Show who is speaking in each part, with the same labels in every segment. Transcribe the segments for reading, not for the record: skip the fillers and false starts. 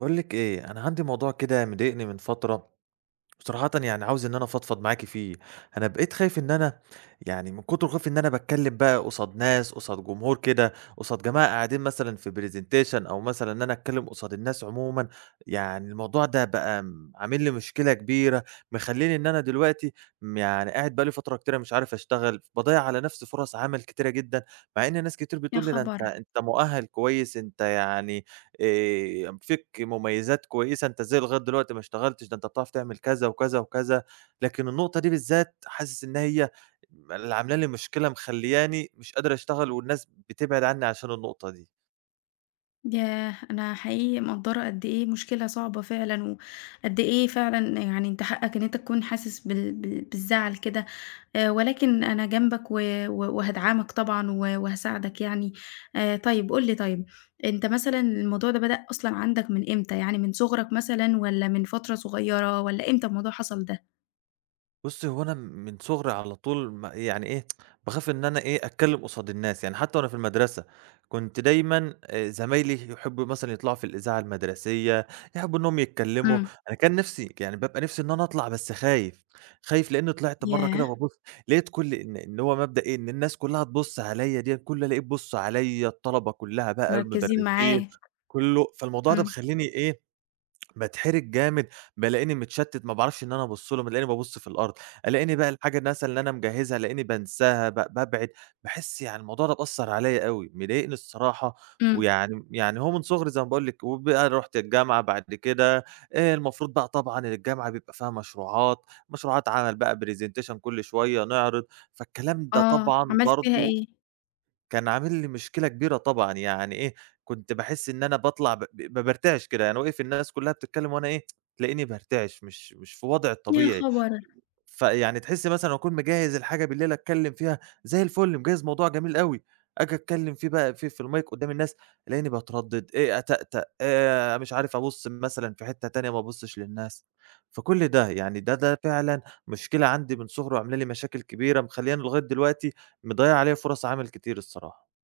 Speaker 1: باقول لِك إيه، أنا عندي موضوع كده مضايقني من فترة، وصراحةً يعني عاوز إن أنا أفضفض معاكِ فيه، أنا بقيت خايف إن أنا يعني من كتر خوفي إن أنا باتكلم بقى قصاد ناس، قصاد جمهور كده، قصاد جماعة قاعدين مثلًا في presentation أو مثلًا إن أنا أتكلم قصاد الناس عمومًا، يعني الموضوع ده بقى عامل لي مشكلة كبيرة، مخلّيني إن أنا دلوقتي يعني قاعد بقى لي فترة كتيرة مش عارف أشتغل، باضيّع على نفسي فرص عمل كتيرة جدًا، مع إن ناس كتير
Speaker 2: يا
Speaker 1: بتقول لي: "ده أنت
Speaker 2: خبر!
Speaker 1: أنت مؤهل كويس، أنت يعني فيك مميزات كويسة، أنت إزاي لغاية دلوقتي ما اشتغلتش؟ ده أنت بتعرف تعمل كذا وكذا وكذا، لكن النقطة دي بالذات حاسس إن هي اللي عاملة لي مشكلة مخلّياني مش قادر أشتغل والناس بتبعد عني عشان النقطة دي.
Speaker 2: ياه! أنا حقيقي مقدّرة قد إيه مشكلة صعبة فعلًا، وقد إيه فعلًا يعني أنت حقك إن أنت تكون حاسس بالزعل كده، ولكن أنا جنبك و و وهادعمك طبعًا وهاساعدك يعني. طيب قُل لي طيب، أنت مثلًا الموضوع ده بدأ أصلًا عندك من إمتى؟ يعني من صغرك مثلًا والّا من فترة صغيّرة والّا إمتى الموضوع حصل ده؟
Speaker 1: بُصّي، هو أنا من صغري على طول يعني إيه، باخاف إن أنا إيه، أتكلّم قصاد الناس، يعني حتى وأنا في المدرسة كنت دايمًا زمايلي يحبّوا مثلًا يطلعوا في الإذاعة المدرسية، يحبّوا إنّهم يتكلّموا،
Speaker 2: إمم.
Speaker 1: أنا كان نِفْسي يعني بابقى نِفْسي إن أنا أطلع بس خايف، خايف لإنّي طلعت مرّة كده
Speaker 2: ياه!
Speaker 1: بابُص لقيت كل إن هو مبدأ إيه، إن الناس كُلّها تبُص عليّا ديّة، كُلّه ألاقيه بيبُص عليّا، الطلبة كُلّها بقى،
Speaker 2: مركّزين
Speaker 1: المدرسين،
Speaker 2: معاك.
Speaker 1: كُلّه، فالموضوع ده
Speaker 2: إمم،
Speaker 1: مخلّيني إيه، باتحرج جامد، بالاقيني متشتت ما باعرفش إن أنا أبُص لهم، الاقيني بابُص في الأرض، الاقيني بقى الحاجة مثلًا اللي أنا مجهزها الاقيني بانساها، بابعد، باحس يعني الموضوع ده مأثّر عليَّ أوي، مضايقني الصراحة،
Speaker 2: إمم.
Speaker 1: ويعني هو من صغري زي ما باقول لِك، وبقى رُحت الجامعة بعد كده، المفروض بقى طبعًا إن الجامعة بيبقى فيها مشروعات، مشروعات عمل بقى presentation كل شوية نعرض، فالكلام ده
Speaker 2: آه،
Speaker 1: طبعًا
Speaker 2: عملت فيها
Speaker 1: برضه
Speaker 2: إيه؟
Speaker 1: كان عامل لي مشكلة كبيرة طبعًا، يعني إيه، كنت باحس إن أنا باطلع ب ب بارتعش كده، يعني واقف الناس كلّها بتتكلّم وأنا إيه، تلاقيني بارتعش مش في وضعي
Speaker 2: يا
Speaker 1: الطبيعي،
Speaker 2: خبر!
Speaker 1: فيعني تحس مثلًا أكون مجهّز الحاجة بالليل أتكلّم فيها زي الفل، مجهّز موضوع جميل أوي، آجي أتكلّم فيه بقى في المايك قدّام الناس، ألاقيني باتردد، إيه، أتأتأ، مش عارف أبُص مثلًا في حتّة تانية ما أبُصّش للناس، فكل ده يعني ده فعلًا مشكلة عندي من صغري وعاملة لي مشاكل كبيرة مخلّياني لغاية دلوقتي مضيّعة عليّا فُرَص عمل كتير الصراحة.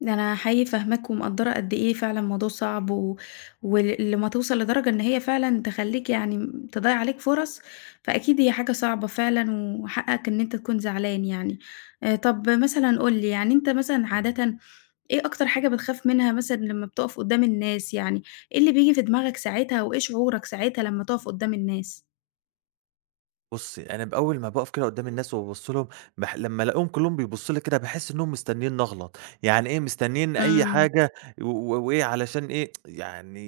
Speaker 2: ده أنا حقيقي فاهماك ومقدّرة قد إيه فعلًا الموضوع صعب و لمّا توصل لدرجة إن هي فعلًا تخلّيك يعني م تضيّع عليك فرص، فأكيد هي حاجة صعبة فعلًا وحقّك إن أنت تكون زعلان يعني. طب مثلًا قُل لي، يعني أنت مثلًا عادةً إيه أكتر حاجة بتخاف منها مثلًا لمّا بتقف قدّام الناس يعني؟ إيه اللي بييجي في دماغك ساعتها وإيه شعورك ساعتها لمّا تقف قدّام الناس؟
Speaker 1: بُصّي، أنا بأول ما باقف كده قدّام الناس وبابُص لهم، لمّا ألاقيهم كلّهم بيبُصّوا لي كده باحس إنّهم مستنّيني أغلط، يعني إيه مستنّيين أي
Speaker 2: إمم.
Speaker 1: حاجة و و وإيه علشان إيه، يعني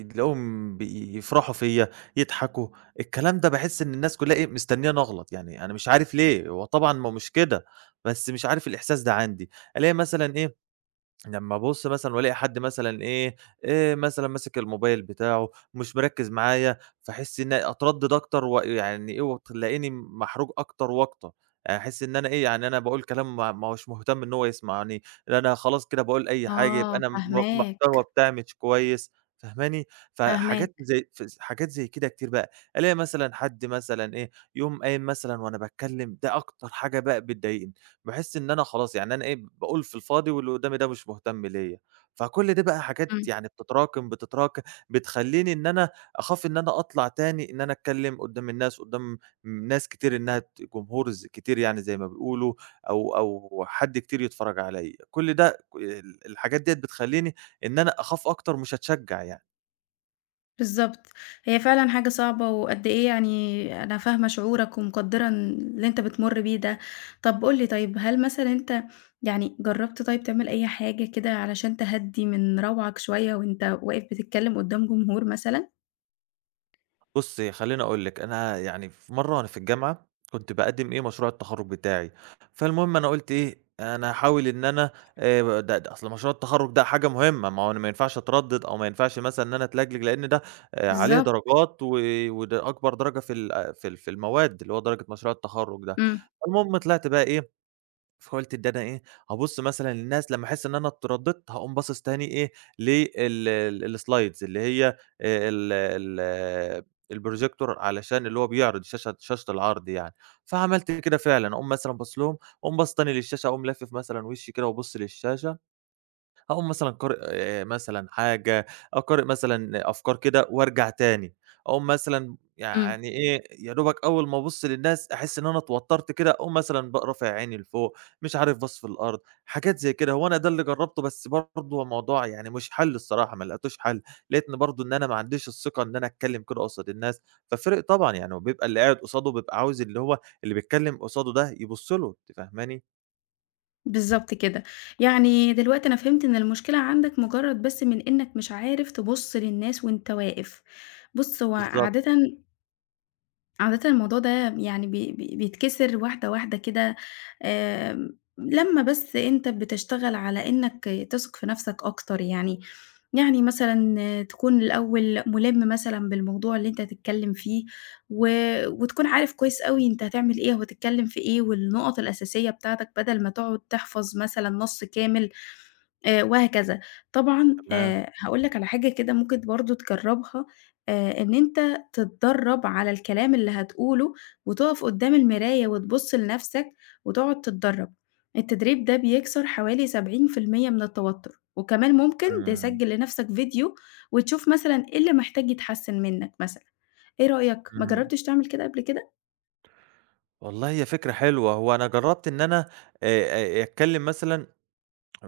Speaker 1: تلاقيهم يفرحوا فيّا، يضحكوا، الكلام ده باحس إن الناس كلّها إيه، مستنّياني أغلط، يعني أنا مش عارف ليه، هو طبعًا ما هو مش كده، بس مش عارف الإحساس ده عندي، ألاقي مثلًا إيه لمّا أبُص مثلًا وألاقي حد مثلًا إيه، مثلًا ماسك الموبايل بتاعه، مش مركّز معايا، فاحس إن أتردّد أكتر ويعني إيه، وتلاقيني محروج أكتر وأكتر، يعني أحس إن أنا إيه، يعني أنا باقول كلام ما هوش مهتم إن هو يسمعني، ده أنا خلاص كده باقول أي حاجة، يبقى
Speaker 2: آه،
Speaker 1: أنا المحتوى
Speaker 2: فاهماك،
Speaker 1: بتاعي مش كويس، فاهماني؟
Speaker 2: فاهماك.
Speaker 1: فحاجات زي حاجات زي كده كتير بقى، ألاقي مثلًا حد مثلًا إيه، يقوم قايم مثلًا وأنا باتكلم، ده أكتر حاجة بقى بتضايقني. باحس إن أنا خلاص يعني أنا إيه، باقول في الفاضي واللي قدّامي ده مش مهتم ليّا، فكل دي بقى حاجات
Speaker 2: إمم.
Speaker 1: يعني بتتراكم، بتتراكم، بتخلّيني إن أنا أخاف إن أنا أطلع تاني إن أنا أتكلّم قدّام الناس، قدّام ناس كتير إنها جمهور كتير يعني زي ما بيقولوا أو حد كتير يتفرّج عليّا، كل ده ك ال الحاجات ديّة بتخلّيني إن أنا أخاف أكتر مش أتشجّع يعني.
Speaker 2: بالضبط. هي فعلًا حاجة صعبة وقد إيه يعني أنا فاهمة شعورك ومقدّرة إن اللي أنت بتمُر بيه ده. طب قُل لي طيب، هل مثلًا أنت يعني جرّبت طيب تعمل أي حاجة كده علشان تهدّي من روعك شوية وأنت واقف بتتكلّم قدّام جمهور مثلًا؟
Speaker 1: بُصّي، خلّيني أقول لِك، أنا يعني في مرّة وأنا في الجامعة كنت باقدّم إيه، مشروع التخرُّج بتاعي، فالمهم أنا قُلت إيه، أنا هاحاول إن أنا ده أصل مشروع التخرُّج ده حاجة مهمة، ما هو أنا ما ينفعش أتردّد أو ما ينفعش مثلًا إن أنا أتلجلج، لإن ده عليه
Speaker 2: بالضبط.
Speaker 1: درجات و وده أكبر درجة في المواد اللي هو درجة مشروع التخرُّج ده،
Speaker 2: إمم،
Speaker 1: المهم طلعت بقى إيه فقُلت ده أنا إيه، هابُص مثلًا للناس لمّا أحس إن أنا اتردّدت، هاقوم باصص تاني إيه، لل ال الslides اللي هي ال ال الprojector علشان اللي هو بيعرض شاشة العرض يعني، فعملت كده فعلًا، أقوم مثلًا باصص لهم، أقوم باصص تاني للشاشة، أقوم لافف مثلًا وشّي كده وابُص للشاشة أقوم مثلًا قارئ مثلًا حاجة، أقارئ مثلًا أفكار كده وارجع تاني، أقوم مثلًا
Speaker 2: إمم.
Speaker 1: يعني إيه، يا دوبك أول ما أبُص للناس أحس إن أنا اتوترت كده، أقوم مثلًا بقى رافع عيني لفوق، مش عارف باصص في الأرض، حاجات زي كده. هو أنا ده اللي جرّبته، بس برضه الموضوع يعني مش حَل الصراحة، ما لقيتوش حَل، لقيتني برضه إن أنا ما عنديش الثقة إن أنا أتكلّم كده قصاد الناس، ففرق طبعًا يعني وبيبقى اللي قاعد قصاده بيبقى عاوز اللي هو اللي بيتكلّم قصاده ده يبُص له، أنتِ فاهماني؟
Speaker 2: بالضبط كده. يعني دلوقتي أنا فهمت إن المشكلة عندك مُجرّد بس من إنّك مش عارف تبُص للناس وأنت واقف. بُص، هو
Speaker 1: بالضبط،
Speaker 2: عادةً عادةً الموضوع ده يعني بي بي بيتكسر واحدة، واحدة كده آمم، لمّا بس أنت بتشتغل على إنّك تثق في نَفْسك أكتر يعني، يعني مثلًا تكون الأول مُلِم مثلًا بالموضوع اللي أنت هتتكلّم فيه و وتكون عارف كويس أوي أنت هتعمل إيه وهتتكلّم في إيه والنُقط الأساسية بتاعتك بدل ما تقعد تحفظ مثلًا نَص كامل وهكذا. طبعًا
Speaker 1: تمام،
Speaker 2: هاقول لك على حاجة كده ممكن برضه تجرّبها، إن أنت تتدرّب على الكلام اللي هتقوله وتُقف قدّام المراية وتبُص لنَفْسك وتقعد تتدرّب. التدريب ده بيكسر حوالي 70% من التوتُّر، وكمان ممكن
Speaker 1: إمم،
Speaker 2: تسجّل لنَفْسك فيديو وتشوف مثلًا إيه اللي محتاج يتحسّن منّك مثلًا. إيه رأيك؟ ما
Speaker 1: إمم،
Speaker 2: جرّبتش تعمل كده قبل كده؟
Speaker 1: والله هي فكرة حلوة، هو أنا جرّبت إن أنا أتكلّم مثلًا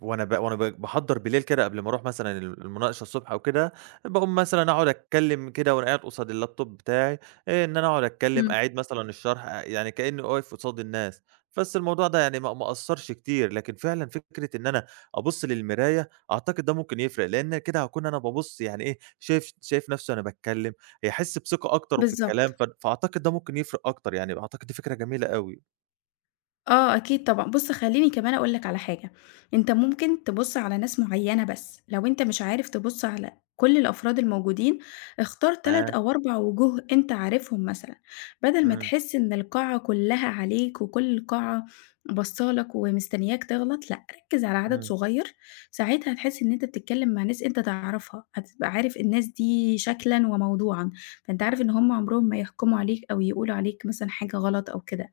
Speaker 1: وأنا ب وأنا ب باحضّر بالليل كده قبل ما أروح مثلًا المناقشة الصبح أو كده، باقوم مثلًا أقعد أتكلّم كده وأنا قاعد قصاد اللاب توب بتاعي، إن أنا أقعد أتكلّم،
Speaker 2: إمم.
Speaker 1: أعيد مثلًا الشرح، يعني كإنّي واقف قصاد الناس، بس الموضوع ده يعني ما أثّرش كتير، لكن فعلًا فكرة إن أنا أبُص للمراية أعتقد ده ممكن يفرق، لإن كده هاكون أنا بابُص يعني إيه، شايف نَفْسي وأنا باتكلّم، هيحس بثقة أكتر في
Speaker 2: بالضبط.
Speaker 1: الكلام، فأعتقد ده ممكن يفرق أكتر، يعني أعتقد دي فكرة جميلة أوي.
Speaker 2: آه، أكيد طبعًا. بُص، خلّيني كمان أقول لك على حاجة، أنت ممكن تبُص على ناس معيّنة بس، لو أنت مش عارف تبُص على كل الأفراد الموجودين، اختار 3
Speaker 1: تمام،
Speaker 2: أو 4 وجوه أنت عارفهم مثلًا، بدل ما
Speaker 1: إمم،
Speaker 2: تحس إن القاعة كلّها عليك وكل القاعة باصّة لك ومستنياك تغلط، لأ، ركّز على عدد
Speaker 1: إمم،
Speaker 2: صغير، ساعتها هتحس إن أنت بتتكلّم مع ناس أنت تعرفها، هتبقى عارف الناس دي شكلًا وموضوعًا، فأنت عارف إن هم عمرهم ما يحكموا عليك أو يقولوا عليك مثلًا حاجة غلط أو كده.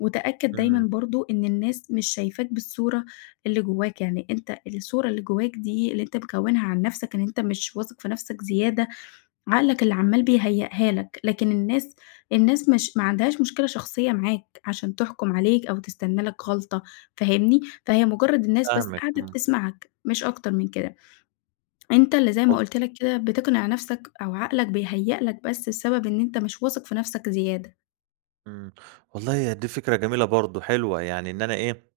Speaker 2: وتأكد دايمًا
Speaker 1: إمم،
Speaker 2: برضه إن الناس مش شايفاك بالصورة اللي جواك، يعني أنت الصورة اللي جواك دي اللي أنت مكوّنها عن نَفْسك إن أنت مش واثق في نَفْسك زيادة، عقلك اللي عمّال بيهيّئها لك، لكن الناس مش ما عندهاش مشكلة شخصية معاك عشان تحكُم عليك أو تستنى لك غلطة، فاهمني؟ فهي مجرّد الناس بس
Speaker 1: فاهمِك،
Speaker 2: قاعدة
Speaker 1: إمم.
Speaker 2: بتسمعك، مش أكتر من كده. أنت اللي زي ما قُلت لك كده بتقنع نَفْسك أو عقلك بيهيّأ لك بس بسبب إن أنت مش واثق في نَفْسك زيادة.
Speaker 1: إمم. والله هي دي فكرة جميلة برضه، حلوة. يعني إن أنا إيه،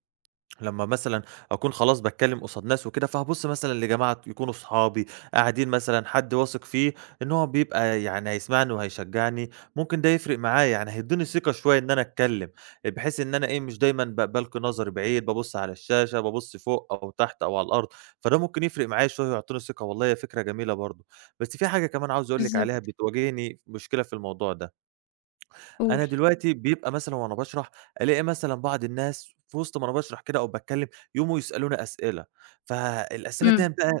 Speaker 1: لمّا مثلًا أكون خلاص باتكلّم قصاد ناس وكده، فهابُص مثلًا لجماعة يكونوا صحابي، قاعدين مثلًا حد واثق فيه إن هو بيبقى يعني هيسمعني وهيشجّعني، ممكن ده يفرق معايا، يعني هيدّيني ثقة شوية إن أنا أتكلّم، بحيث إن أنا إيه، مش دايمًا بالقي نظري بعيد، بابُص على الشاشة، بابُص فوق أو تحت أو على الأرض، فده ممكن يفرق معايا شوية ويعطّيني ثقة، والله هي فكرة جميلة برضه. بس في حاجة كمان عاوز أقول لِك عليها
Speaker 2: بالضبط،
Speaker 1: بتواجهني مشكلة في الموضوع ده.
Speaker 2: قُل.
Speaker 1: أنا دلوقتي بيبقى مثلًا وأنا باشرح، ألاقي مثلًا بعض الناس في وسط ما أنا باشرح كده أو باتكلم، يقوموا يسألوني أسئلة، فالأسئلة ديًّا
Speaker 2: إمم،
Speaker 1: بقى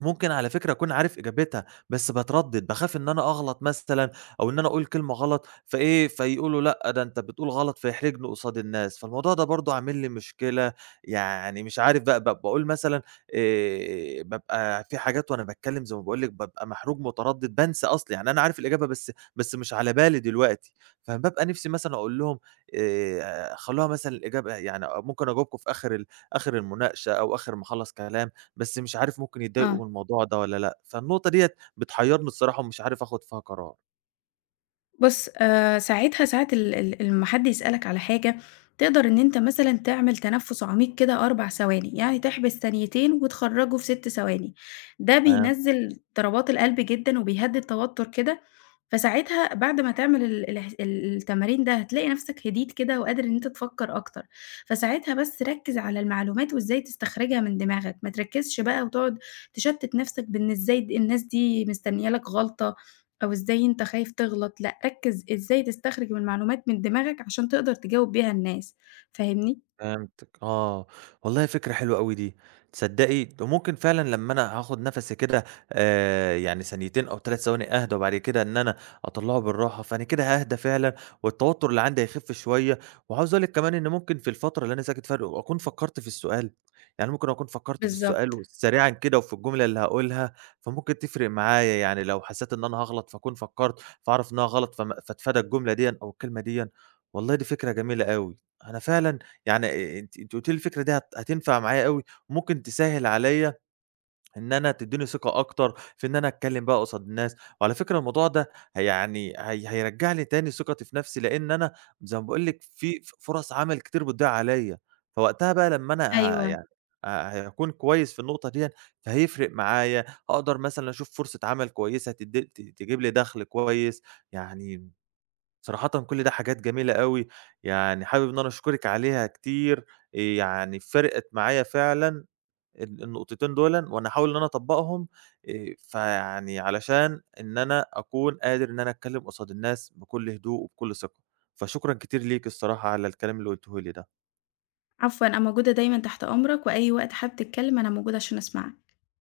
Speaker 1: ممكن على فكرة أكون عارف إجابتها، بس باتردد، باخاف إن أنا أغلط مثلًا أو إن أنا أقول كلمة غلط فإيه، فيقولوا لأ ده أنت بتقول غلط، فيحرجني قصاد الناس، فالموضوع ده برضه عامل لي مشكلة، يعني مش عارف بقى باقول مثلًا بابقى في حاجات وأنا باتكلم زي ما باقول لِك بابقى محروج متردد، بانسى أصلًا، يعني أنا عارف الإجابة بس مش على بالي دلوقتي، فبابقى نفسي مثلًا أقول لهم خلوها مثلًا الإجابة يعني ممكن أجاوبكم في آخر المناقشة أو آخر ما أخلّص كلام. بس مش عارف ممكن يتضايقوا
Speaker 2: آه.
Speaker 1: من الموضوع ده والّا لأ، فالنقطة ديّة بتحيّرني الصراحة ومش عارف آخُد فيها قرار.
Speaker 2: بُص، ساعتها ساعة ال ال لمّا حد يسألك على حاجة، تقدر إن أنت مثلًا تعمل تنفُّس عميق كده 4 ثواني، يعني تحبس ثانيتين وتخرّجه في 6 ثواني. ده
Speaker 1: تمام.
Speaker 2: بينزّل ضربات القلب جدًا وبيهدّي التوتر كده، فساعتها بعد ما تعمل ال الاح ال التمارين ده هتلاقي نَفْسك هديت كده وقادر إن أنت تفكّر أكتر. فساعتها بس ركّز على المعلومات وإزاي تستخرجها من دماغك، ما تركّزش بقى وتقعد تشتِّت نَفْسك بإن إزاي الناس دي مستنيّة لك غلطة، أو إزاي أنت خايف تغلط، لأ ركّز إزاي تستخرج من المعلومات من دماغك عشان تقدر تجاوب بيها الناس، فاهمني؟
Speaker 1: فهمتِك آه، والله فكرة حلوة أوي دي، تصدقي ده ممكن فعلًا لمّا أنا هاخد نفَسي كده يعني ثانيتين أو 3 ثواني أهدى، وبعد كده إن أنا أطلّعه بالراحة، فأنا كده هاهدى فعلًا، والتوتر اللي عندي هيخف شوية، وعاوز أقول لِك كمان إن ممكن في الفترة اللي أنا ساكت فيها أكون فكّرت في السؤال، يعني ممكن أكون فكّرت في السؤال
Speaker 2: بالضبط،
Speaker 1: و سريعًا كده وفي الجملة اللي هاقولها، فممكن تفرق معايا، يعني لو حسيت إن أنا هاغلط فأكون فكّرت، فأعرف إنها غلط فأتفادى الجملة ديًّا أو الكلمة ديًّا، والله دي فكرة جميلة أوي، أنا فعلًا يعني أنتِ قُلتِ لي الفكرة دي هتنفع معايا أوي، ممكن تسهِّل عليّا إن أنا تدّيني ثقة أكتر في إن أنا أتكلّم بقى قصاد الناس، وعلى فكرة الموضوع ده يعني هيرجّع لي تاني ثقتي في نَفْسي، لإن أنا زي ما باقول لِك في فرص عمل كتير بتضيع عليّا، فوقتها بقى لمّا أنا
Speaker 2: أيوه،
Speaker 1: يعني ه هاكون كويس في النقطة ديًا، فهيفرق معايا، هاقدر مثلًا أشوف فرصة عمل كويسة تد ت تجيب لي دَخْل كويس، يعني صراحةً كل ده حاجات جميلة أوي، يعني حابب إن أنا أشكرِك عليها كتير، يعني فرقت معايا فعلًا النقطتين دُولًا، وأنا هاحاول إن أنا أطبّقهم فيعني علشان إن أنا أكون قادر إن أنا أتكلّم قصاد الناس بكل هدوء وبكل ثقة، فشكرًا كتير ليكِ الصراحة على الكلام اللي قُلتيه لي ده.
Speaker 2: عفوًا أنا موجودة دايمًا تحت أمرك، وأي وقت حابب تتكلم أنا موجودة عشان أسمعك.